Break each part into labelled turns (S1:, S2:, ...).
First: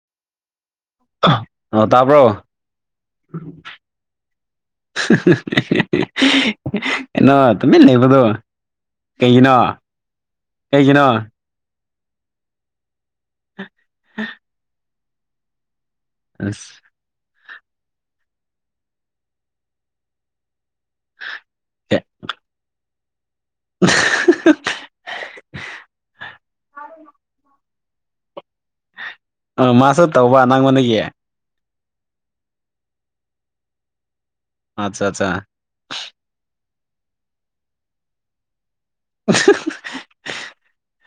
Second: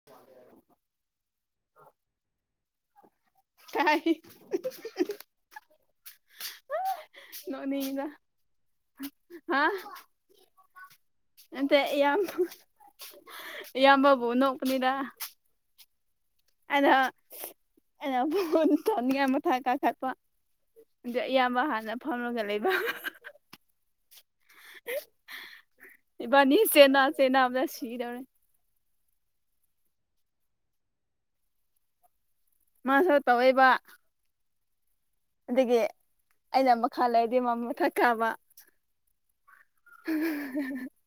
S1: ꯌꯥꯦꯔ
S2: ꯑ ꯇꯥꯕ꯭ꯔꯣ
S1: ꯀꯥꯏ
S2: ꯀꯩꯅꯣ ꯇꯃꯤ ꯂꯩꯕꯗꯣ
S1: ꯑ
S2: ꯑꯩꯖꯅ
S1: ꯅꯠꯇꯦ ꯏꯌꯥꯝꯕ ꯏꯌꯥꯝꯕꯕꯨ ꯅꯣꯛꯅꯤꯗ
S2: ꯑꯁ
S1: ꯑꯩꯅ ꯐꯣꯟ ꯇꯧꯅꯦꯗꯥ ꯃꯊꯛꯇꯥ ꯀꯈꯠꯄ ꯑꯗꯨ ꯑꯌꯥꯝꯕ ꯍꯥꯟꯅ
S2: ꯑꯦ
S1: ꯐꯝꯃꯒ ꯂꯩꯕ ꯏꯕꯥꯅꯤ ꯆꯦꯟꯅꯥ ꯆꯦꯟꯅꯥ ꯑꯅ ꯁꯤꯗꯥꯧꯔ
S2: ꯑ ꯃꯁꯨ ꯇꯧꯕ ꯅꯪꯉꯣꯟꯅꯒꯤ
S1: ꯃꯥꯁꯨ ꯇꯧꯋꯏꯕ
S2: ꯑꯠꯆꯥ ꯑꯠꯆꯥ
S1: ꯑꯩꯅ ꯃꯈꯥ ꯂꯩꯗꯤ ꯃꯥ ꯃꯊꯛ ꯀꯥꯕ
S2: ꯑꯍꯥ ꯍꯥ
S1: [unintelligible]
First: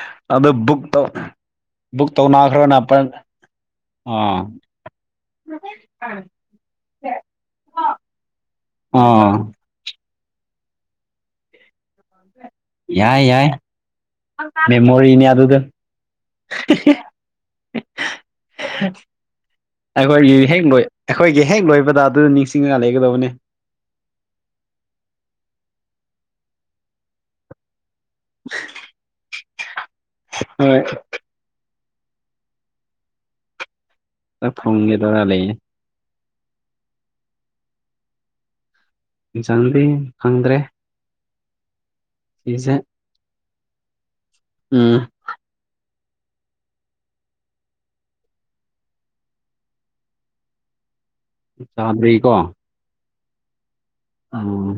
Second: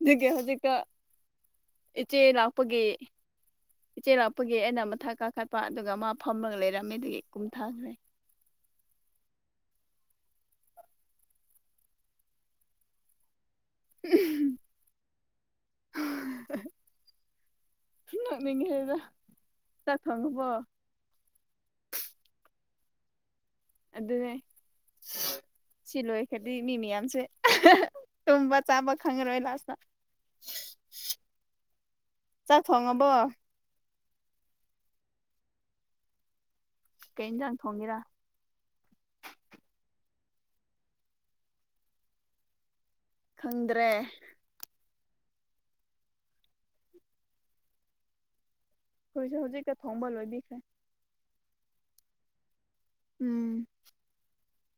S1: ꯑꯗꯨꯒꯤ
S2: ꯑꯗ
S1: ꯍꯧꯖꯤꯛꯇ
S2: ꯕꯨꯛꯇꯛꯇꯧ
S1: ꯏꯆꯦ ꯂꯛꯄꯒꯤ ꯏꯆꯦꯜ
S2: ꯑꯥ
S1: ꯂꯥꯛꯄꯒꯤ ꯑꯩꯅ ꯃꯊꯛ ꯀꯥꯈꯠꯄ ꯑꯗꯨꯒ ꯃꯥ ꯐꯝꯃꯒ ꯂꯩꯔꯝꯃꯤ ꯑꯗꯨꯗꯒꯤ ꯀꯨꯝ ꯊꯥꯈ꯭ꯔꯦ
S2: ꯑꯥ ꯌꯥꯏ ꯌꯥꯏ ꯃꯦꯃꯣꯔꯤꯅꯤ ꯑꯗꯨ ꯑꯗꯨꯗ
S1: ꯅꯣꯛꯅꯤꯡꯉꯦꯗ ꯆꯥꯛ
S2: ꯑꯩꯈꯣꯏꯒꯤ
S1: ꯊꯣꯡꯉꯕꯣ
S2: ꯍꯦꯛ ꯂꯣꯏ ꯑꯩꯈꯣꯏꯒꯤ ꯍꯦꯛ ꯂꯣꯏꯕꯗ ꯑꯗꯨ ꯅꯤꯡꯁꯤꯡꯉꯒ ꯂꯩꯒꯗꯕꯅꯦ
S1: ꯑꯗꯨꯅꯦ ꯁꯤ ꯂꯣꯏ ꯈꯗꯤ ꯃꯤ ꯃꯌꯥꯝꯁꯦ ꯇꯨꯝꯕ ꯆꯥꯕ ꯈꯪꯪꯉꯔꯣꯏ ꯂꯥꯁꯇ
S2: ꯍꯣꯏ
S1: ꯆꯥꯛ ꯊꯣꯡꯉꯕꯣ
S2: ꯇ ꯐꯣꯡꯒꯦꯗꯔ ꯂꯩꯌꯦ
S1: ꯀꯩ ꯍꯦꯟꯖꯥꯡ ꯊꯣꯡꯒꯦꯔ
S2: ꯏꯟꯁꯥꯡꯗꯤ ꯈꯪꯗ꯭ꯔꯦ ꯁꯤꯁꯦ
S1: ꯈꯪꯗ꯭ꯔꯦ
S2: ꯎꯝ
S1: ꯑꯩꯈꯣꯏꯁꯨꯦ ꯍꯧꯖꯤꯛꯇ ꯊꯣꯡꯕ ꯂꯣꯏꯕꯤꯈ꯭ꯔꯦ
S2: ꯆꯗ꯭ꯔꯍꯤꯀꯣ
S1: ꯎꯝ
S2: ꯑꯣ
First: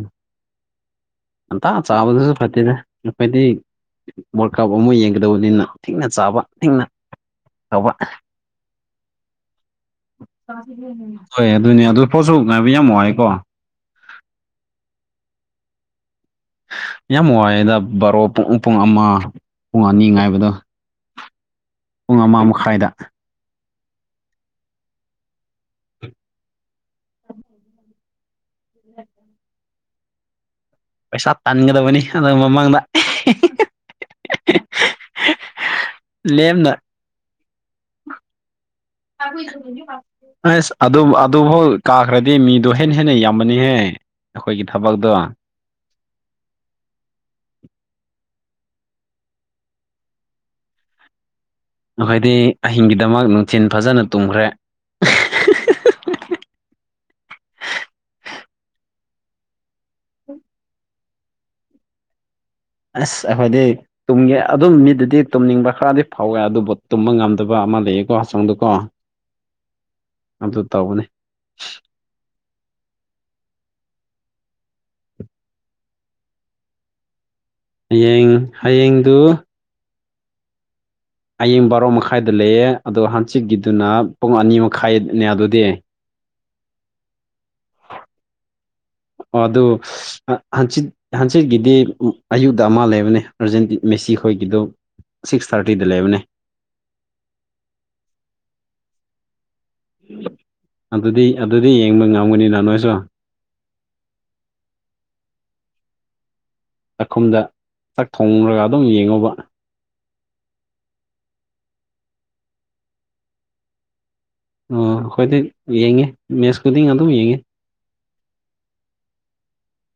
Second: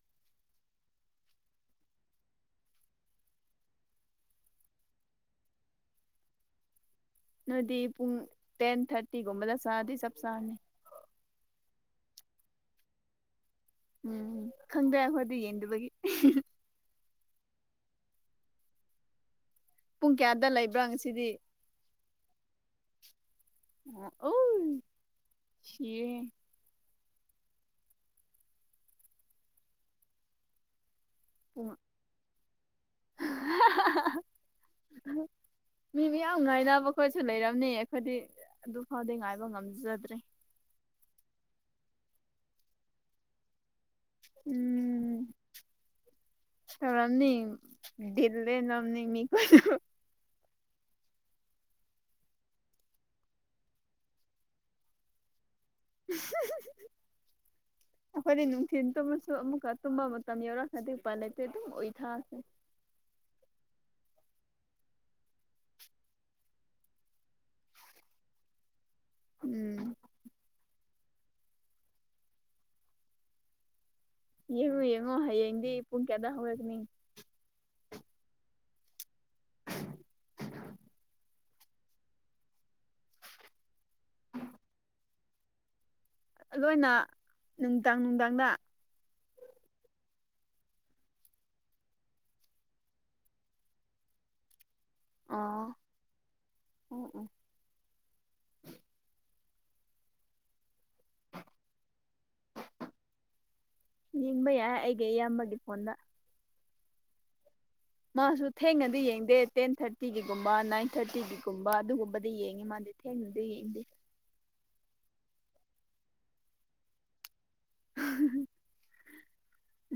S2: ꯉꯟꯇꯥ ꯆꯥꯕꯗꯨꯁꯨ ꯐꯠꯇꯦꯗ ꯑꯩꯈꯣꯏꯗꯤ ꯋꯥꯔꯜ ꯀꯥꯞ ꯑꯃ ꯌꯦꯡꯒꯗꯕꯅꯤꯅ ꯊꯦꯡꯅ ꯆꯥꯕ ꯊꯦꯡꯅ
S1: ꯅꯣꯏꯗꯤ
S2: ꯇꯧꯕ
S1: ꯄꯨꯡ ꯇꯦꯟ ꯊꯥꯔꯇꯤꯒꯨꯝꯕꯗ ꯆꯥꯗꯤ ꯆꯞ ꯆꯥꯔꯅꯤ
S2: ꯍꯣꯏ ꯑꯗꯨꯅꯦ ꯑꯗꯨ ꯄꯣꯠꯁꯨ ꯉꯥꯏꯕ ꯌꯥꯝ ꯋꯥꯏꯀꯣ
S1: ꯎꯝ ꯈꯪꯗ꯭ꯔꯦ ꯑꯩꯈꯣꯏꯗꯤ ꯌꯦꯡ ꯗꯕꯒꯤ
S2: ꯌꯥꯝ ꯋꯥꯏꯑꯦꯗ ꯕꯥꯔꯣ ꯄꯨꯡ ꯑꯃ ꯄꯨꯡ ꯑꯅꯤ
S1: ꯀꯌꯥꯗ
S2: ꯉꯥꯏꯕꯗꯣ
S1: ꯂꯩꯕ꯭ꯔꯥ ꯉꯁꯤꯗꯤ
S2: ꯄꯨꯡ ꯑꯃ ꯃꯈꯥꯏꯗ
S1: ꯑꯣ ꯁꯤꯌꯦ
S2: ꯄꯩꯁꯥ
S1: ꯄꯨꯡ
S2: ꯇꯥꯟꯒꯗꯕꯅꯤ ꯑꯗꯨ ꯃꯃꯥꯡꯗ
S1: ꯃꯤ ꯃꯤꯌꯥꯝ
S2: ꯂꯦꯝꯅ
S1: ꯉꯥꯏꯅꯕ ꯑꯩꯈꯣꯏꯁꯨ ꯂꯩꯔꯝꯅꯤ ꯑꯩꯈꯣꯏꯗꯤ ꯑꯗꯨ ꯐꯥꯎꯗꯤ ꯉꯥꯏꯕ ꯉꯝꯖꯗ꯭ꯔꯦ
S2: ꯑꯁ ꯑꯗꯨ ꯑꯗꯨꯐꯥꯎ ꯀꯥꯈ꯭ꯔꯗꯤ ꯃꯤꯗꯣ ꯍꯦꯟꯅ ꯍꯦꯟꯅ ꯌꯥꯝꯃꯅꯤꯍꯦ
S1: ꯎꯝ ꯇꯧꯔꯝꯅꯤ ꯗꯤꯜ ꯂꯦꯜꯂꯝꯅꯤ ꯃꯤ ꯈꯨꯗꯤꯡꯃꯛ
S2: ꯑꯩꯈꯣꯏꯗꯤ ꯑꯍꯤꯡꯒꯤꯗꯃꯛ ꯅꯨꯡꯊꯤꯟꯜ ꯐꯖꯅ ꯇꯨꯝꯈ꯭ꯔꯦ [unintelligible]
S1: [inaudible] ꯑꯩꯈꯣꯏꯗꯤ ꯅꯨꯡꯊꯤꯜ ꯇꯨꯝꯃꯁꯨ ꯑꯃꯨꯛꯀ ꯇꯨꯝꯕ ꯃꯇꯝ ꯌꯧꯔꯛꯑꯀꯗꯤ ꯎꯄꯥꯏ ꯂꯩꯇꯦ ꯑꯗꯨꯝ ꯎꯏꯊꯈ꯭ꯔꯦ
S2: ꯑꯁ ꯑꯩꯈꯣꯏꯗꯤ ꯇꯨꯝꯒꯦ ꯑꯗꯨꯝ ꯃꯤꯗꯨꯗꯤ ꯇꯨꯝꯅꯤꯡꯕ ꯈꯔꯗꯤ ꯐꯥꯎꯋꯦ ꯑꯗꯨꯕꯨ ꯇꯨꯝꯕ ꯉꯝꯗꯕ ꯑꯃ ꯂꯩꯌꯦꯀꯣ ꯁꯪꯗꯨꯀꯣ
S1: ꯎꯝ
S2: ꯑꯗꯨ ꯇꯧꯕꯅꯤ
S1: ꯌꯦꯡꯉꯣ ꯌꯦꯡꯉꯣ ꯍꯌꯦꯡꯗꯤ ꯄꯨꯡ ꯀꯌꯥꯗ ꯍꯧꯔꯛꯅꯤ
S2: ꯍꯌꯦꯡ ꯍꯌꯦꯡꯗꯨ ꯍꯌꯦꯡ ꯕꯥꯔꯣ ꯃꯈꯥꯏꯗ ꯂꯩꯌꯦ ꯑꯗꯣ ꯍꯟꯆꯤꯠꯀꯤꯗꯨꯅ ꯄꯨꯡ ꯑꯅꯤ ꯃꯈꯥꯏꯅꯦ ꯑꯗꯨꯗꯤ
S1: ꯂꯣꯏꯅ ꯅꯨꯡꯗꯥꯡ ꯅꯨꯡꯗꯥꯡꯗ
S2: ꯑ ꯑꯗꯨ ꯍꯪꯆꯤꯠ ꯍꯟꯆꯤꯠꯀꯤꯗꯤ ꯑꯌꯨꯛꯇ ꯑꯃ ꯂꯩꯕꯅꯦ ꯑꯔꯖꯦꯟ ꯃꯦꯁꯤ ꯈꯣꯏꯒꯤꯗꯨ ꯁꯤꯛꯁ ꯊꯥꯔꯇꯤꯗ ꯂꯩꯕꯅꯦ
S1: ꯎꯝ ꯎꯝ
S2: ꯑꯗꯨꯗꯤ ꯑꯗꯨꯗꯤ ꯌꯦꯡꯕ ꯉꯝꯒꯅꯤꯅ ꯅꯣꯏꯁꯨ
S1: ꯌꯦꯡꯕ ꯌꯥꯏ ꯑꯩꯒꯤ ꯏꯌꯥꯝꯕꯒꯤ ꯐꯣꯟꯗ
S2: ꯆꯥꯛꯈꯨꯝꯗ ꯆꯥꯛ
S1: ꯃꯥꯁꯨ
S2: ꯊꯣꯡꯂꯒ ꯑꯗꯨꯝ
S1: ꯊꯦꯡꯅꯗꯤ
S2: ꯌꯦꯡꯉꯨꯕ
S1: ꯌꯦꯡꯗꯦ ꯇꯦꯟ ꯊꯥꯔꯇꯤꯒꯤꯒꯨꯝꯕ ꯅꯥꯏꯟ ꯊꯥꯔꯇꯤꯒꯤꯒꯨꯝꯕ ꯑꯗꯨꯒꯨꯝꯕꯗꯤ ꯌꯦꯡꯉꯤ ꯃꯥꯗꯤ ꯊꯦꯡꯅꯗꯤ ꯌꯦꯡꯗꯦ
S2: ꯑꯣ ꯑꯩꯈꯣꯏꯗꯤ ꯌꯦꯡꯉꯦ ꯃꯦꯠꯁ ꯈꯨꯨꯗꯤꯡ ꯑꯗꯨꯝ ꯌꯦꯡꯉꯤ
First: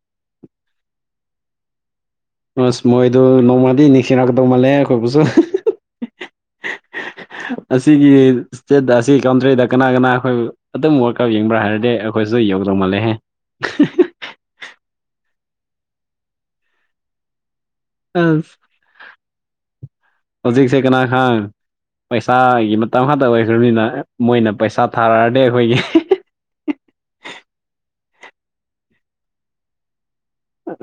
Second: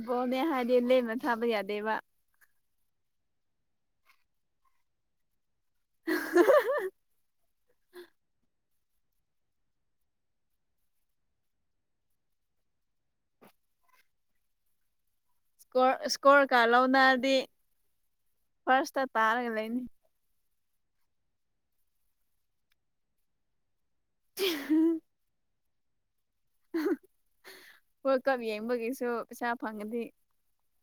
S1: ꯕꯣꯅꯦ ꯍꯥꯏꯗꯤ ꯂꯦꯝꯅ ꯊꯥꯕ ꯌꯥꯗꯦꯕ
S2: ꯑꯁ ꯃꯣꯏꯗꯨ ꯅꯣꯡꯃꯗꯤ ꯅꯤꯡꯁꯤꯡꯔꯛꯀꯗꯧ ꯃꯥꯜꯂꯦ ꯑꯩꯈꯣꯏꯕꯨꯁꯨ
S1: [unintelligible]
S2: ꯑꯁꯤꯒꯤ ꯏꯁꯦꯠ ꯑꯁꯤ ꯀꯥꯎꯝꯗ꯭ꯔꯦꯗ ꯀꯅꯥ ꯀꯅꯥ ꯑꯩꯈꯣꯏ ꯑꯗꯨꯝ ꯋꯥꯔꯜ ꯀꯞ ꯌꯦꯡꯕ꯭ꯔꯥ ꯍꯥꯏꯔꯗꯤ ꯑꯩꯈꯣꯏꯁꯨ ꯌꯥꯎꯗꯧ ꯃꯥꯜꯂꯦꯍꯦ [unintelligible]
S1: ꯏꯁꯀ ꯏꯁꯀꯣꯔ ꯀꯥꯔ ꯂꯧꯅꯔꯗꯤ
S2: ꯑꯁ
S1: ꯐꯥꯔꯁꯇ ꯇꯥꯔꯒ ꯂꯩꯅꯤ
S2: ꯍꯧꯖꯤꯛꯁꯦ ꯀꯅꯥꯒꯥꯡ ꯄꯩꯁꯥꯒꯤ ꯃꯇꯝ ꯉꯥꯛꯇ ꯑꯣꯏꯈ꯭ꯔꯕꯅꯤꯅ ꯃꯣꯏꯅ ꯄꯩꯁꯥ ꯊꯥꯔꯛꯑꯗꯤ ꯑꯩꯈꯣꯏꯒꯤ
S1: ꯋꯔꯂꯗ ꯀꯞ ꯌꯦꯡꯕꯒꯤꯁꯨ ꯄꯩꯁꯥ ꯐꯪꯉꯗꯤ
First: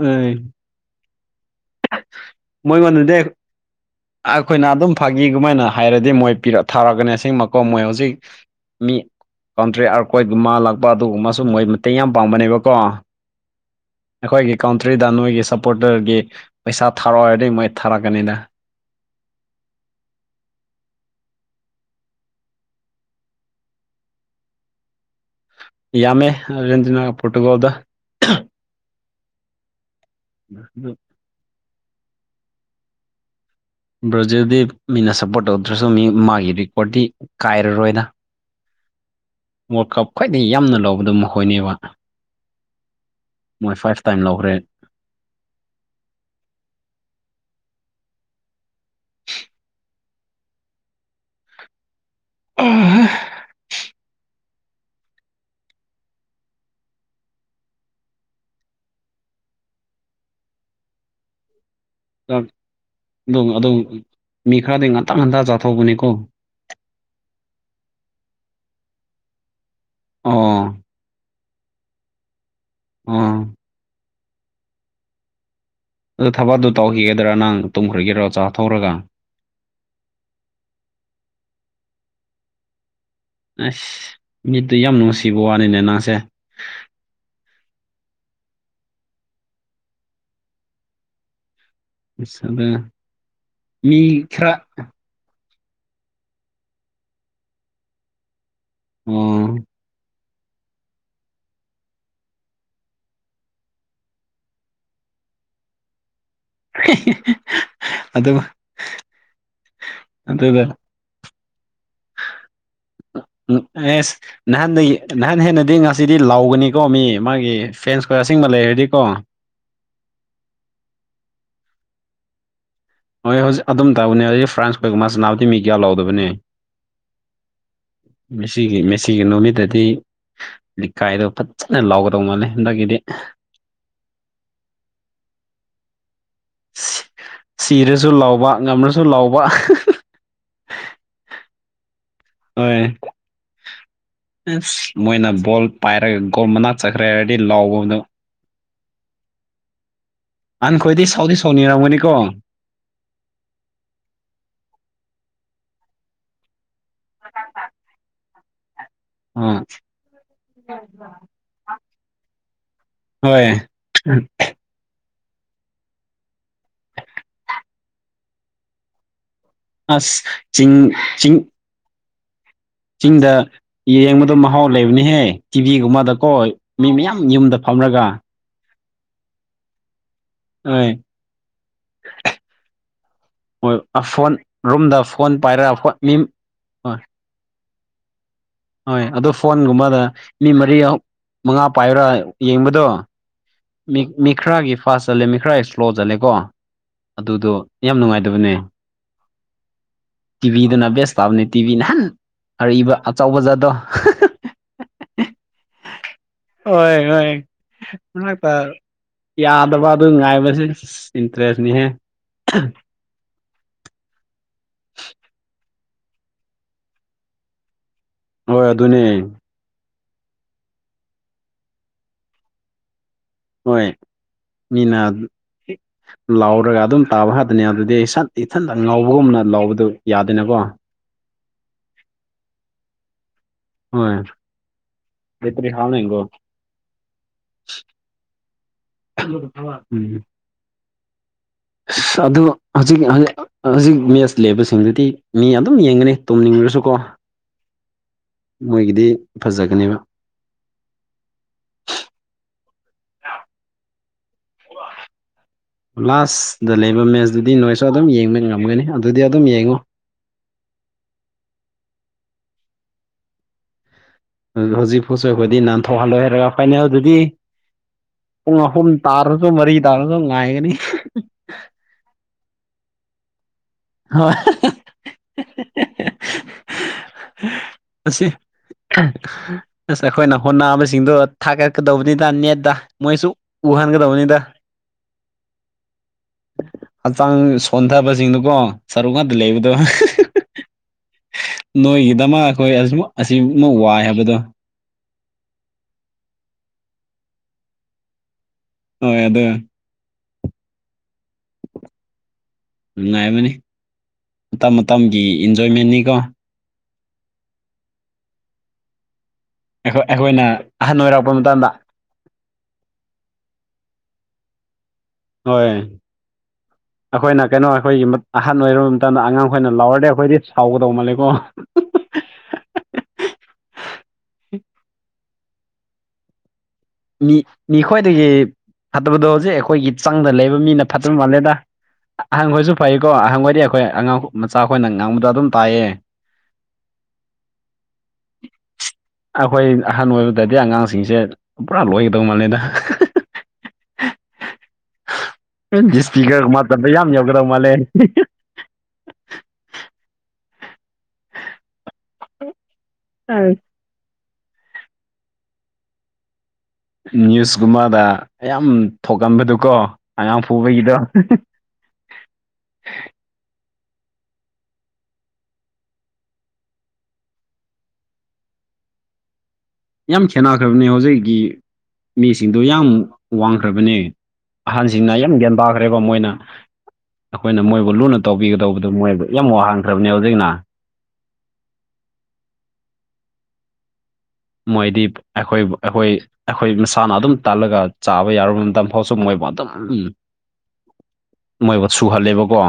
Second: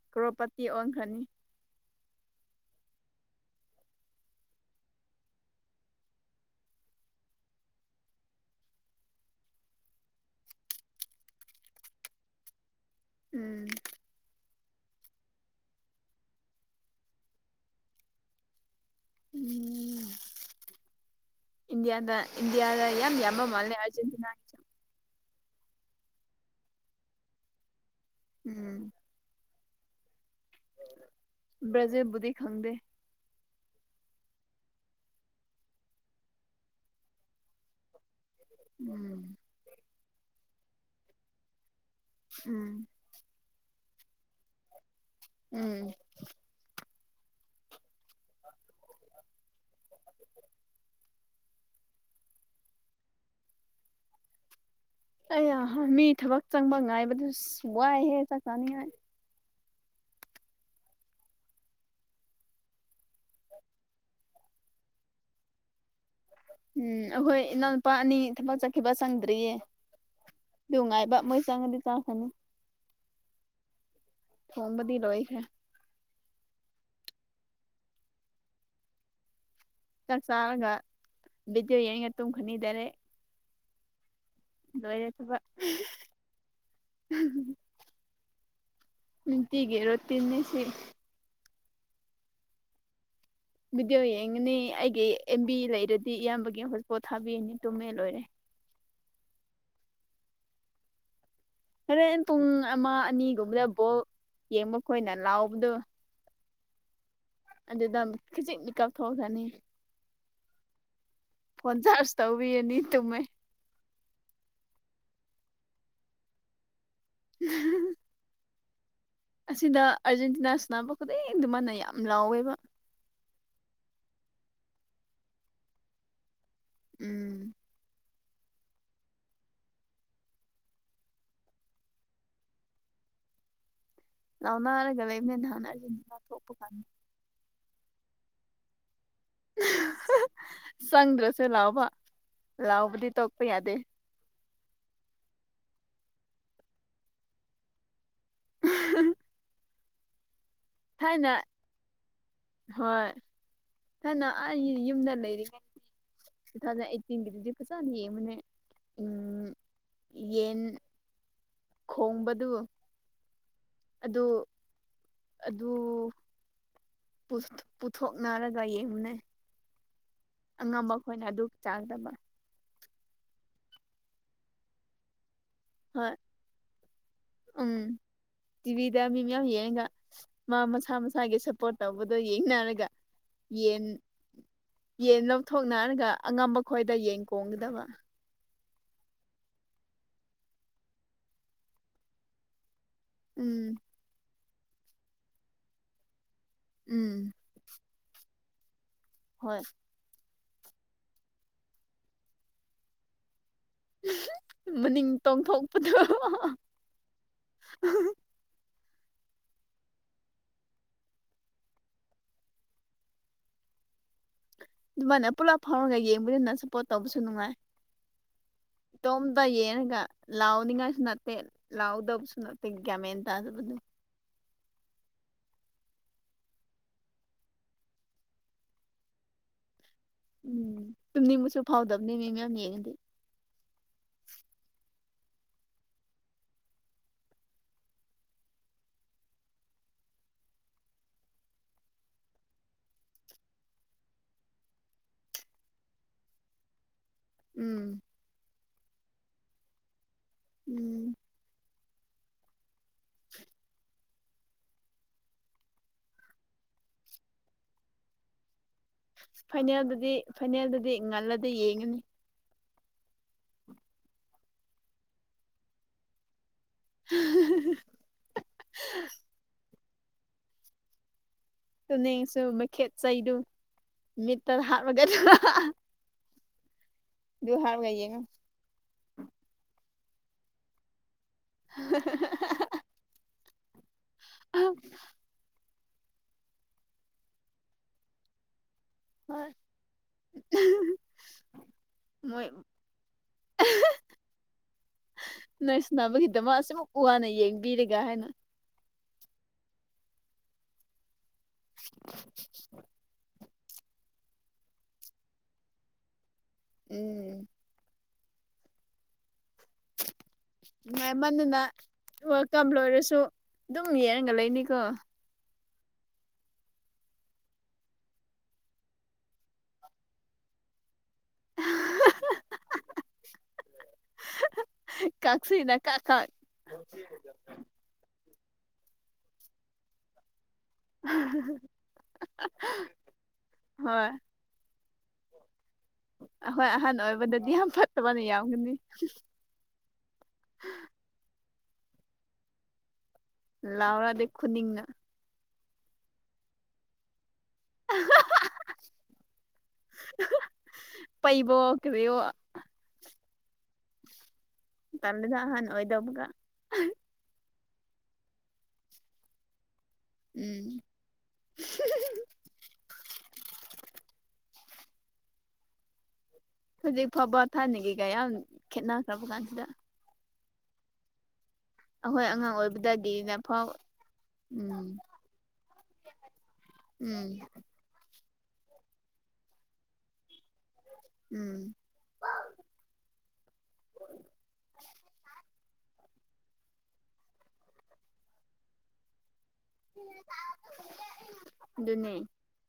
S2: ꯑ
S1: ꯀ꯭ꯔꯣꯔꯄꯇꯤ ꯑꯣꯟꯈ꯭ꯔꯅꯤ
S2: ꯃꯣꯏ ꯃꯥꯟꯅꯥꯗꯦ ꯑꯩꯈꯣꯏꯅ ꯑꯗꯨꯝ ꯐꯥꯒꯤꯒꯃꯥꯏꯅ ꯍꯥꯏꯔꯗꯤ ꯃꯣꯏ ꯄꯤꯔ ꯊꯥꯔꯛꯀꯅꯤꯁꯦꯡꯃꯛꯀꯣ ꯃꯣꯏ ꯍꯧꯖꯤꯛ ꯃꯤ ꯀꯥꯎꯟꯇ꯭ꯔꯦꯛ ꯑꯥꯔꯀꯣꯏꯒꯨꯝꯕ ꯂꯥꯛꯄ ꯑꯗꯨꯒꯨꯝꯕꯁꯨ ꯃꯣꯏ ꯃꯇꯦꯡ ꯌꯥꯝ ꯄꯥꯡꯕꯅꯦꯕꯀꯣ
S1: ꯎꯝ
S2: ꯑꯩꯈꯣꯏꯒꯤ ꯀꯥꯎꯟꯇ꯭ꯔꯤꯗ ꯅꯣꯏꯒꯤ ꯁꯞꯄꯣꯔꯇꯔꯒꯤ ꯄꯩꯁꯥ ꯊꯥꯔꯛꯑꯣꯏꯔꯗꯤ ꯃꯣꯏ ꯊꯥꯔꯛꯀꯅꯤꯗ
S1: ꯎꯝ ꯏꯟꯗꯤꯌꯥꯗ ꯏꯟꯗꯤꯌꯥꯗ ꯌꯥꯝ ꯌꯥꯝꯕ ꯃꯥꯜꯂꯦ ꯑꯔꯖꯦꯟꯇꯤꯅꯥꯒꯤꯁꯨ
S2: ꯌꯥꯝꯃꯦ ꯑꯥꯔꯖꯦꯟꯇꯤꯅꯥꯒ ꯄꯣꯔꯇꯨꯒꯜꯗꯣ
S1: ꯎꯝ
S2: ꯎ
S1: ꯕꯖꯦꯕꯨꯗꯤ ꯈꯪꯗꯦ
S2: ꯕ꯭ꯔꯥꯖꯤꯜꯗꯤ ꯃꯤꯅ ꯁꯞꯄꯣ꯭ꯔꯠ ꯇꯧꯗ꯭ꯔꯁꯨ ꯃꯤ ꯃꯥꯒꯤ ꯔꯦꯀꯣ꯭ꯔꯠꯇꯤ ꯀꯥꯏꯔꯔꯣꯏꯅ
S1: ꯎꯝ
S2: ꯋꯥꯜ ꯀꯞ ꯈ꯭ꯋꯥꯏꯗꯒꯤ ꯌꯥꯝꯅ ꯂꯧꯕꯗꯣ ꯃꯈꯣꯏꯅꯦꯕ
S1: ꯎꯝ
S2: ꯃꯣꯏ ꯐꯥꯏꯚ ꯇꯥꯏꯝ ꯂꯧꯈꯔꯦ
S1: ꯎꯝ
S2: ꯑꯍꯥ
S1: ꯑꯩ ꯃꯤ ꯊꯕꯛ ꯆꯪꯕ ꯉꯥꯏꯕꯗꯨꯁꯨ ꯋꯥꯏꯍꯦ ꯆꯥꯛ ꯆꯥꯅꯤꯡꯉꯥꯏ
S2: ꯑꯗꯨ ꯃꯤ ꯈꯔꯗꯤ ꯉꯟꯇ ꯉꯟꯇ ꯆꯥꯊꯧꯕꯅꯤꯀꯣ
S1: ꯎꯝ ꯑꯩꯈꯣꯏ ꯏꯅꯥꯎ ꯂꯨꯄꯥ ꯑꯅꯤ ꯊꯕ ꯆꯠꯈꯤꯕ ꯆꯪꯗ꯭ꯔꯤꯌꯦ
S2: ꯑꯣ
S1: ꯅꯨꯡꯉꯥꯏꯕ ꯃꯣꯏ ꯆꯪꯉꯗꯤ ꯆꯥ ꯐꯅ
S2: ꯑꯥ
S1: ꯈꯣꯡꯕꯗꯤ ꯂꯣꯏꯐꯦ
S2: ꯑꯗ ꯊꯕꯇꯣ ꯇꯧꯈꯤꯒꯗ꯭ꯔꯥ ꯅꯪ ꯇꯨꯝꯈ꯭ꯔꯒꯦꯔꯣ ꯆꯥ ꯊꯧꯔꯒ
S1: ꯆꯥꯥꯛ ꯆꯥꯔꯒ ꯕꯤꯗꯤꯑꯣ ꯌꯦꯡ ꯌꯦꯡꯒ ꯇꯨꯝꯈ꯭ꯔꯅꯤ ꯗꯥꯏꯔꯦꯛ
S2: ꯑꯁ ꯃꯤꯠꯇꯨ ꯌꯥꯝ
S1: ꯂꯣꯏꯔꯦ
S2: ꯅꯨꯡꯁꯤꯕ
S1: ꯊꯕꯛ
S2: ꯋꯥꯅꯤꯅꯦ ꯅꯪꯁꯦ
S1: ꯅꯨꯡꯇꯤꯒꯤ ꯔꯣꯇꯤꯟꯅꯤ ꯁꯤ
S2: ꯏꯁ ꯑꯗꯨꯅ
S1: ꯚꯗꯤꯑꯣ ꯌꯦꯡꯉꯅꯤ ꯑꯩꯒꯤ ꯑꯦꯝ ꯕꯤ ꯂꯩꯔꯗꯤ ꯏꯌꯥꯝꯕꯒꯤ ꯍꯣꯁꯄꯣꯠ ꯊꯥꯕꯤꯅꯤ ꯇꯨꯝꯃꯦ ꯂꯣꯏꯔꯦ
S2: ꯑꯣ
S1: ꯍꯣꯔꯦꯟ ꯄꯨꯡ ꯑꯃ ꯑꯅꯤꯒꯨꯝꯕꯗ ꯕꯣꯜ ꯌꯦꯡꯕ ꯈꯣꯏꯅ ꯂꯥꯎꯕꯗꯣ ꯑꯗꯨꯗꯃꯨꯛ ꯈꯤꯖꯤꯛ ꯃꯤꯀꯞ ꯊꯣꯛꯈ꯭ꯔꯅꯤ
S2: ꯑꯗꯒ
S1: ꯐꯣꯟ ꯆꯥ꯭ꯔꯍ ꯇꯧꯕꯤꯔꯅꯤ ꯇꯨꯝꯃꯦ
S2: ꯎꯝ ꯑꯦꯁ ꯅꯍꯥꯟꯗꯒꯤ ꯅꯍꯥꯟ ꯍꯦꯟꯅꯗꯤ ꯉꯁꯤꯗꯤ ꯂꯥꯎꯒꯅꯤꯀꯣ ꯃꯤ ꯃꯥꯒꯤ ꯐꯦꯟꯁꯀ ꯑꯁꯤꯡꯕ ꯂꯩꯔꯗꯤꯀꯣ
S1: ꯑꯁꯤꯗ ꯑꯥꯔꯖꯦꯟꯇꯤꯅꯥ ꯁꯥꯟꯅꯕ ꯈꯨꯗꯤꯡ ꯑꯗꯨꯃꯥꯏꯅ ꯌꯥꯝ ꯂꯥꯎꯋꯦꯕ
S2: ꯍꯣꯏ ꯍꯧꯖꯤꯛ ꯑꯗꯨꯝ ꯇꯧꯕꯅꯦ ꯍꯧꯖꯤꯛ ꯐ꯭ꯔꯥꯟꯁ ꯀꯣꯏꯒꯨꯝꯃꯥ ꯁꯅꯥꯕꯗꯤ ꯃꯤ ꯀꯌꯥ ꯂꯥꯎꯗꯕꯅꯦ
S1: ꯎꯝ
S2: ꯃꯦꯁꯤꯒꯤ ꯃꯦꯁꯤꯒꯤ ꯅꯨꯃꯤꯠꯇꯗꯤ ꯂꯩꯀꯥꯏꯗꯣ ꯐꯖꯅ ꯂꯥꯎꯒꯗꯧ ꯃꯥꯜꯂꯦ ꯍꯟꯗꯛꯀꯤꯗꯤ
S1: ꯂꯥꯎꯅꯔꯒ ꯂꯩꯕꯅꯦ ꯅꯍꯥꯟ ꯑꯩꯖꯨ ꯑꯃꯨꯛꯀ [inaudible]
S2: ꯁꯤꯔꯁꯨ ꯂꯥꯎꯕ ꯉꯝꯔꯁꯨ ꯂꯥꯎꯕ
S1: ꯆꯪꯗ꯭ꯔꯁꯨ ꯂꯥꯎꯕ
S2: ꯍꯣꯏ
S1: ꯂꯥꯎꯕꯗꯤ ꯇꯣꯛꯄ ꯌꯥꯗꯦ
S2: ꯑꯁ ꯃꯣꯏꯅ ꯕꯣꯜ ꯄꯥꯏꯔꯒ ꯒꯣꯜ ꯃꯅꯥꯛ ꯆꯠꯈ꯭ꯔꯦ ꯍꯥꯏꯔꯗꯤ ꯂꯥꯎꯕꯗꯣ
S1: ꯎ [unintelligible]
S2: ꯑꯍꯟꯈꯣꯏꯗꯤ ꯁꯥꯎꯗꯤ ꯁꯥꯎꯅꯤꯡꯔꯝꯒꯅꯤꯀꯣ
S1: ꯍꯣꯏ ꯊꯥꯏꯅ ꯑꯩ ꯌꯨꯝꯗ ꯂꯩꯔꯤꯉꯩ ꯇꯨ ꯊꯥꯎꯖꯟ ꯑꯥꯏꯇꯤꯟꯒꯤꯗꯨꯗꯤ ꯐꯖꯅ ꯌꯦꯡꯕꯅꯦ ꯎꯝ
S2: ꯑꯥ
S1: ꯌꯦꯟ ꯈꯣꯡꯕꯗꯨ
S2: ꯍꯣꯏ
S1: ꯑꯗꯨ ꯑꯗꯨ ꯄꯨꯠ ꯄꯨꯊꯣꯛꯅꯔꯒ ꯌꯦꯡꯕꯅꯦ
S2: ꯑꯁ ꯆꯤꯡ
S1: ꯑꯉꯝꯕ ꯈꯣꯏꯅ
S2: ꯆꯤꯡ
S1: ꯑꯗꯨ ꯆꯥꯡꯗꯕ
S2: ꯆꯤꯡꯗ ꯌꯦꯡꯕꯗꯣ ꯃꯍꯥꯎ ꯂꯩꯕꯅꯤꯍꯦ
S1: ꯍꯣꯏ
S2: ꯇꯤꯚꯤꯒꯨꯝꯕꯗꯀꯣ ꯃꯤ ꯃꯌꯥꯝ ꯌꯨꯝꯗ ꯐꯝꯔꯒ
S1: ꯇꯤꯕꯤꯗꯥ ꯃꯤ ꯃꯌꯥꯝ ꯌꯦꯡꯉꯒꯥ ꯃꯥ
S2: ꯍꯣꯏ
S1: ꯃꯁꯥ ꯃꯁꯥꯒꯤ ꯁꯄꯣꯔꯠ ꯇꯧꯕꯗꯣ ꯌꯦꯡꯅꯔꯒ
S2: ꯍꯣꯏ
S1: ꯌꯦꯟ
S2: ꯐꯣꯟ ꯔꯨꯝꯗ
S1: ꯌꯦꯟ
S2: ꯐꯣꯟ ꯄꯥꯏꯔꯒ ꯐꯣꯟ
S1: ꯂꯧꯊꯣꯛꯅꯔꯒ
S2: ꯃꯤ
S1: ꯑꯉꯝꯕ ꯈꯣꯏꯗ ꯌꯦꯟ ꯀꯣꯡꯒꯗꯕ
S2: ꯍꯣꯏ ꯑꯗꯨ ꯐꯣꯟꯒꯨꯝꯕꯗ ꯃꯤ ꯃꯔꯤ ꯃꯪꯉꯥ ꯄꯥꯏꯔꯥ ꯌꯦꯡꯕꯗꯣ
S1: ꯎꯝ
S2: ꯃꯤ ꯃꯤꯈꯔꯒꯤ ꯐꯥꯁ ꯆꯜꯂꯦ ꯃꯤꯈꯔ ꯏꯁ꯭ꯂꯣ ꯆꯠꯂꯦꯀꯣ
S1: ꯎꯝ
S2: ꯑꯗꯨꯗꯣ ꯌꯥꯝ ꯅꯨꯡꯉꯥꯏꯇꯕꯅꯦ
S1: ꯍꯣꯏ
S2: ꯇꯤꯚꯤꯗꯅ ꯕꯦꯁ ꯇꯥꯕꯅꯦ ꯇꯤꯚꯤꯅ ꯑꯔꯤꯕ ꯑꯆꯧꯕ ꯖꯥꯠꯗꯣ
S1: ꯃꯅꯤꯡ ꯇꯣꯡꯊꯣꯛꯄꯗꯣ
S2: ꯍꯣꯏ ꯍꯣꯏ ꯅꯣꯏꯄꯥꯔꯣ ꯌꯥꯗꯕ ꯑꯗꯨ ꯉꯥꯏꯕꯁꯦ ꯏꯟꯇꯔꯦꯁꯅꯤꯍꯦ
S1: ꯑꯗꯨꯃꯥꯏꯅ ꯄꯨꯂꯞ ꯐꯥꯎꯔꯒ ꯌꯦꯡꯕꯗꯨꯅ ꯁꯞꯄꯣ꯭ꯔꯠ ꯇꯧꯕꯁꯨ ꯅꯨꯡꯉꯥꯏ
S2: ꯍꯣꯏ ꯑꯗꯨꯅꯦ
S1: ꯏꯇꯣꯝꯇ ꯌꯦꯉꯒ ꯂꯥꯎꯅꯤꯡꯉꯥꯏꯁꯨ ꯅꯠꯇꯦ ꯂꯥꯎꯗꯕꯁꯨ ꯅꯠꯇꯦ ꯒ꯭ꯌꯥꯟꯃꯦꯟ
S2: ꯍꯣꯏ ꯃꯤꯅ ꯂꯥꯎꯔꯒ ꯑꯗꯨꯝ ꯇꯥꯕ ꯍꯥꯠꯇꯅꯦ ꯑꯗꯨꯗꯤ ꯁꯠ ꯏꯊꯟꯇ ꯉꯧꯕꯒꯨꯝꯅ ꯂꯥꯎꯕꯗꯨ ꯌꯥꯗꯦꯅꯀꯣ
S1: ꯎꯝ ꯇꯨꯝꯅꯤꯡꯕꯁꯨ ꯐꯥꯎꯗꯕꯅꯤ ꯃꯤ ꯃꯌꯥꯝ ꯌꯦꯡꯉꯗꯤ
S2: ꯍꯣꯏ ꯕꯦꯇꯔꯤ ꯍꯥꯡꯉꯤꯀꯣ [unintelligible] [inaudible] ꯑꯁ ꯑꯗꯨ ꯍꯧꯖꯤꯛꯀꯤ ꯍꯧꯖꯤ ꯍꯧꯖꯤꯛ ꯃꯦꯁ ꯂꯩꯕꯁꯤꯡꯗꯨꯗꯤ ꯃꯤ ꯑꯗꯨꯝ ꯌꯦꯡꯒꯅꯤ ꯇꯨꯝꯅꯤꯡꯔꯁꯨꯀꯣ
S1: ꯎꯝ
S2: ꯃꯣꯏꯒꯤꯗꯤ ꯐꯖꯒꯅꯦꯕ
S1: ꯎꯝ [unintelligible] [inaudible]
S2: ꯂꯥꯁ ꯗ ꯂꯩꯕ ꯃꯦꯁꯇꯨꯗꯤ ꯅꯣꯏꯁꯨ ꯑꯗꯨꯝ ꯌꯦꯡꯕ ꯉꯝꯒꯅꯤ ꯑꯗꯨꯗꯤ ꯑꯗꯨꯝ ꯌꯦꯡꯉꯨ
S1: ꯐꯥꯏꯅꯦꯜꯗꯗꯤ ꯐꯥꯏꯅꯦꯜꯗꯗꯤ ꯉꯜꯂꯗꯤ ꯌꯦꯡꯉꯅꯤ
S2: ꯍꯧ ꯍꯧꯖꯤꯛ ꯐꯨꯠꯆ ꯑꯩꯈꯣꯏꯗꯤ ꯅꯥꯟꯊꯣꯛꯍꯜꯂꯣꯏ ꯍꯥꯏꯔꯒ ꯐꯥꯏꯅꯦꯜꯗꯗꯤ ꯄꯨꯡ ꯑꯍꯨꯝ ꯇꯥꯔꯁꯨ ꯃꯔꯤ ꯇꯥꯔꯁꯨ ꯉꯥꯏꯒꯅꯤ
S1: ꯇꯨꯝꯅꯤꯡꯉꯁꯨ ꯃꯈꯦꯠ ꯆꯩꯗꯨ
S2: ꯍꯣꯏ
S1: ꯃꯤꯠꯇ ꯍꯥꯞꯂꯒ ꯑꯗꯨ ꯍꯥꯞ
S2: ꯑꯁꯤ ꯑꯁ ꯑꯩꯈꯣꯏꯅ ꯍꯣꯠꯅꯕꯁꯤꯡꯗꯨ ꯊꯥꯒꯠꯀꯗꯧꯕꯅꯤꯗ ꯅꯦꯠꯇ ꯃꯣꯏꯁꯨ ꯎꯍꯟꯒꯗꯧꯅꯤꯗ ꯍꯛꯆꯥꯡ ꯁꯣꯟꯊꯕꯁꯤꯡꯗꯨꯀꯣ ꯁꯔꯨꯋꯥꯠꯇ ꯂꯩꯕꯗꯨ
S1: ꯑꯍꯥ ꯍꯥ
S2: ꯅꯣꯏꯒꯤꯗꯃꯛ ꯑꯩꯈꯣꯏ ꯑꯁꯨꯃꯛ ꯑꯁꯤꯃꯛ ꯋꯥꯏ ꯍꯥꯏꯕꯗꯣ
S1: ꯅꯣꯏꯁꯥꯟꯅꯕꯒꯤꯗꯃꯛ ꯑꯁꯤꯃꯛ ꯋꯥꯅ ꯌꯦꯡꯕꯤꯔꯒꯦ ꯍꯥꯏꯅ
S2: ꯍꫭꯏ ꯑꯗꯨ
S1: [unintelligible] [inaudible]
S2: ꯅꯨꯡꯉꯥꯏꯕꯅꯤ ꯃꯇꯝ ꯃꯇꯝꯒꯤ ꯏꯟꯖꯣꯏꯃꯦꯟꯅꯤꯀꯣ
S1: ꯎꯝ
S2: ꯑꯩꯈꯣꯏ ꯑꯩꯈꯣꯏꯅ ꯑꯍꯟ ꯑꯣꯏꯔꯛꯄ ꯃꯇꯝꯗ
S1: ꯋꯥꯜꯀꯞ ꯂꯣꯏꯔꯁꯨ ꯑꯗꯨꯝ ꯌꯦꯉꯒ ꯂꯩꯅꯤꯀꯣ
S2: ꯍꯣꯏ
S1: [unintelligible] [inaudible]
S2: ꯑꯩꯈꯣꯏꯅ ꯀꯩꯅꯣ ꯑꯩꯈꯣꯏꯒꯤ ꯑꯍꯟ ꯑꯣꯏꯔꯕ ꯃꯇꯝꯗ ꯑꯉꯥꯡ ꯑꯩꯈꯣꯏꯅ ꯂꯥꯎꯔꯗꯤ ꯑꯩꯈꯣꯏꯗꯤ ꯁꯥꯎꯒꯗꯧ ꯃꯜꯂꯦꯀꯣ
S1: ꯑꯍꯥ ꯍꯥ ꯍꯥ ꯍꯥꯍꯥ ꯀꯥꯛꯁꯤꯅ ꯀꯥꯛ ꯀꯥꯛ
S2: ꯃꯤ ꯃꯤꯈꯣꯏꯗꯒꯤ ꯐꯠꯇꯕꯗꯣ ꯍꯧꯖꯤꯛ ꯑꯩꯈꯣꯏꯒꯤ ꯆꯪꯗ ꯂꯩꯕ ꯃꯤꯅ ꯊꯠꯆꯟ ꯃꯜꯂꯦꯗ ꯑꯍꯪꯈꯣꯏꯁꯨ ꯐꯩꯀꯣ ꯑꯍꯪꯈꯣꯏꯗꯤ ꯑꯩꯈꯣꯏ
S1: ꯍꯣꯏ
S2: ꯑꯉꯥꯡ ꯃꯆꯥ ꯑꯩꯈꯣꯏꯅ ꯉꯥꯡꯕꯗꫭ ꯑꯗꯨꯝ ꯇꯥꯏꯌꯦ
S1: ꯑꯩꯈꫭꯏ ꯑꯍꯟ ꯑꯣꯏꯕꯗꯗꯤ ꯌꯥꯝ ꯐꯠꯇꯕꯅ ꯌꯥꯝꯒꯅꯤ
S2: ꯑꯩꯈꯣꯏ ꯑꯍꯟ ꯑꯣꯏꯕꯗꯗꯤ ꯑꯉꯥꯡꯁꯤꯡꯁꯦ ꯄꯨꯔꯥ ꯂꯣꯏꯒꯗꯧ ꯃꯥꯜꯂꯦꯗ
S1: ꯂꯥꯎꯔꯗꯤ ꯈꯨꯅꯤꯡꯅ
S2: ꯗꯤꯁꯐꯤꯒꯔ ꯃꯥꯗ ꯌꯥꯝ ꯌꯧꯒꯗꯧ ꯃꯥꯜꯂꯦ
S1: ꯄꯩꯕꯣ ꯀꯔꯤꯑꯣ
S2: ꯑꯥ
S1: ꯇꯜꯂꯤꯗ ꯑꯍꯟ ꯑꯣꯏꯗꯕꯗ
S2: ꯅ꯭ꯌꯨꯁꯀꯨꯝꯕꯗ ꯌꯥꯝ ꯊꯣꯛꯀꯟꯕꯗꯨꯀꯣ ꯑꯉꯥꯡ
S1: ꯎꯝ
S2: ꯐꯨꯕꯒꯤꯗꯣ
S1: ꯍꯧꯖꯤꯛ ꯐꯥꯎꯕ ꯊꯥꯅꯒꯤꯒ ꯌꯥꯝ ꯈꯦꯠꯅꯈ꯭ꯔꯕ ꯀꯥꯟꯁꯤꯗ
S2: ꯌꯥꯝ ꯈꯦꯠꯅꯈ꯭ꯔꯕꯅꯦ ꯍꯧꯖꯤꯛꯀꯤ
S1: ꯑꯩꯈꯣꯏ ꯑꯉꯥꯡ
S2: ꯃꯤꯁꯤꯡꯗꯨ ꯌꯥꯝ
S1: ꯑꯣꯏꯕꯗꯒꯤꯅ ꯐꯥꯎ
S2: ꯋꯥꯡꯈ꯭ꯔꯕꯅꯦ
S1: ꯎꯝ
S2: ꯑꯍꯟꯁꯤꯡꯅ ꯌꯥꯝ ꯒ꯭ꯌꯥꯟ ꯇꯥꯈ꯭ꯔꯦꯕ ꯃꯣꯏꯅ
S1: ꯎꯝ
S2: ꯑꯩꯈꯣꯏꯅ ꯃꯣꯏꯕꯨ ꯂꯨꯅ ꯇꯧꯕꯤꯒꯗꯧꯕꯗꯨ ꯃꯣꯏꯗ ꯌꯥꯝ ꯋꯥ ꯍꯟꯈ꯭ꯔꯕꯅꯤ ꯍꯧꯖꯤꯛꯅ
S1: ꯎꯝ
S2: ꯃꯣꯏꯗꯤ ꯑꯩꯈꯣꯏꯕꯨ ꯑꯩꯈꯣꯏ ꯑꯩꯈꯣꯏ ꯃꯁꯥꯅ ꯑꯗꯨꯝ ꯇꯜꯂꯒ ꯆꯥꯕ ꯌꯥꯔꯨꯕ ꯃꯇꯝ ꯐꯥꯎꯁꯨ ꯃꯣꯏꯕꯨ ꯑꯗꯨꯝ ꯎꯝ ꯃꯣꯏꯕꯨ
S1: ꯑꯗꯨꯅꯦ
S2: ꯁꯨꯍꯜꯂꯦꯕꯀꯣ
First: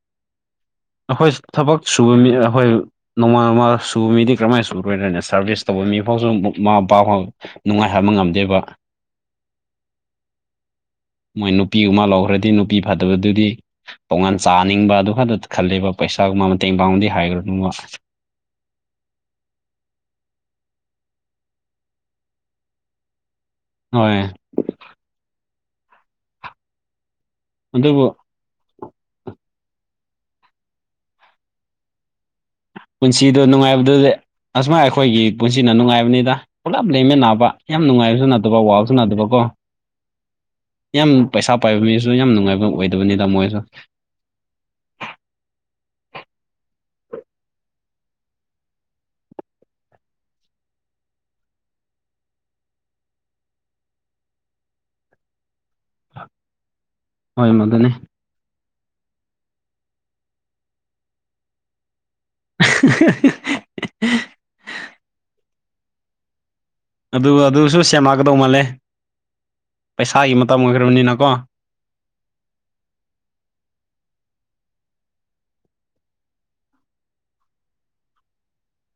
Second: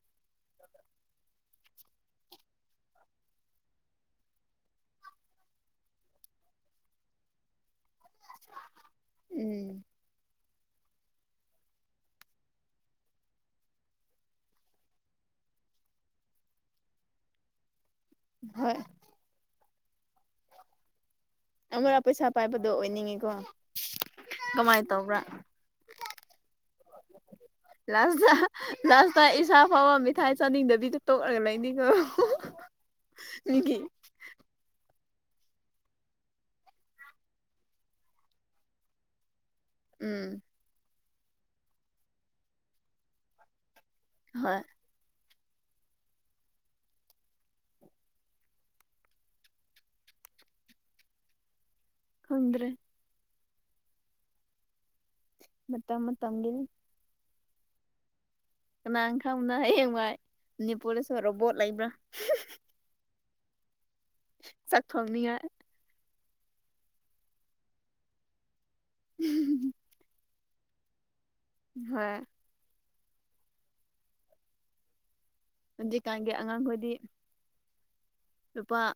S1: [unintelligible]
S2: ꯑꯩꯈꯣꯏ ꯊꯕꯛ ꯁꯨꯕ ꯃꯤ ꯈꯣꯏ ꯅꯣꯡꯃꯥ ꯅꯣꯡꯃꯥ ꯁꯨꯕ ꯃꯤꯗꯤ ꯀꯃꯥꯏꯅ ꯁꯨꯔꯣꯏꯔꯅꯦ ꯁꯥꯔꯚꯤꯁ ꯇꯧꯕ ꯃꯤꯐꯥꯎꯁꯨ ꯃꯥ ꯄꯄꯥ ꯐꯥꯎ ꯅꯨꯡꯉꯥꯏꯍꯕ ꯉꯝꯗꯦꯕ
S1: ꯎꯝ
S2: ꯃꯣꯏ ꯅꯨꯄꯤ ꯑꯃ ꯂꯧꯈ꯭ꯔꯗꯤ ꯅꯨꯄꯤ ꯐꯗꯕꯗꯨꯗꯤ ꯇꯣꯉꯥꯟ ꯆꯥꯅꯤꯡꯕ ꯑꯗꯨ ꯈꯛꯇ ꯈꯜꯂꯦꯕ ꯄꯩꯁꯥꯒꯨꯝꯕ ꯃꯇꯦꯡ ꯄꯥꯡꯕꯗꯤ ꯍꯥꯏꯔꯨꯅꯨꯑꯣ
S1: ꯍꯣꯏ ꯑꯃꯨꯔꯥ ꯄꯩꯁꯥ ꯄꯥꯏꯕꯗꯣ ꯑꯣꯏꯅꯤꯡꯉꯤꯀꯣ
S2: ꯍꯣꯏ
S1: ꯀꯃꯥꯏꯅ ꯇꯧꯕ꯭ꯔꯥ [inaudible]
S2: ꯑꯗꯨꯕꯨ
S1: ꯂꯥꯁꯇ ꯏꯁꯥ ꯐꯥꯎꯕ ꯃꯤꯊꯥꯏ ꯆꯥꯅꯤꯡꯗꯕꯤꯗꯣ ꯇꯣꯛꯂꯒ ꯂꯩꯅꯤꯀꯣ
S2: ꯄꯨꯟꯁꯤꯗ
S1: ꯃꯤꯒꯤ
S2: ꯅꯨꯡꯉꯥꯏꯕꯗꯨꯗꯤ ꯑꯁꯃꯥꯏ ꯑꯩꯈꯣꯏꯒꯤ ꯄꯨꯟꯁꯤꯅ ꯅꯨꯡꯉꯥꯏꯕꯅꯤꯗ ꯄꯨꯂꯞ ꯂꯩꯃꯤꯅꯥꯕ ꯌꯥꯝ ꯅꯨꯡꯉꯥꯏꯕꯁꯨ ꯅꯠꯇꯕ ꯋꯥꯕꯁꯨ ꯅꯠꯇꯕꯀꯣ
S1: ꯎꯝ
S2: ꯎꯝ ꯄꯩꯁꯥ ꯄꯥꯏꯕ ꯃꯤꯁꯨ ꯌꯥꯝ ꯅꯨꯡꯉꯥꯏꯕ ꯑꯣꯏꯗꯕꯅꯤꯗ ꯃꯣꯏꯁꯨ
S1: ꯍꯣꯏ ꯈꯪꯗ꯭ꯔꯦ ꯃꯇꯝ ꯃꯇꯝ ꯗꯨꯒꯤ
S2: ꯍꯣꯏ ꯃꯗꯨꯅꯤ
S1: ꯀꯅꯥ ꯈꯪꯕꯅꯣ ꯍꯌꯦꯡꯋꯥꯏ ꯅꯤꯄꯣꯂꯤꯁ ꯑꯣꯏꯔꯣ ꯕꯣꯠ ꯂꯩꯕ꯭ꯔꯥ
S2: [unintelligible]
S1: ꯆꯥꯛꯊꯣꯅꯤꯉꯥꯏ
S2: ꯑꯗꯨꯒ ꯑꯗꯨꯁꯨ ꯁꯦꯝꯃꯛꯀꯗꯧ ꯃꯥꯜꯂꯦ ꯄꯩꯁꯥꯒꯤ ꯃꯇꯝ ꯑꯣꯏꯈ꯭ꯔꯕꯅꯤꯅꯀꯣ
S1: ꯍꯣꯏ ꯍꯧꯖꯤꯛꯀꯥꯟꯒꯤ ꯑꯉꯥꯡ ꯈꯣꯏꯗꯤ ꯅꯨꯄꯥ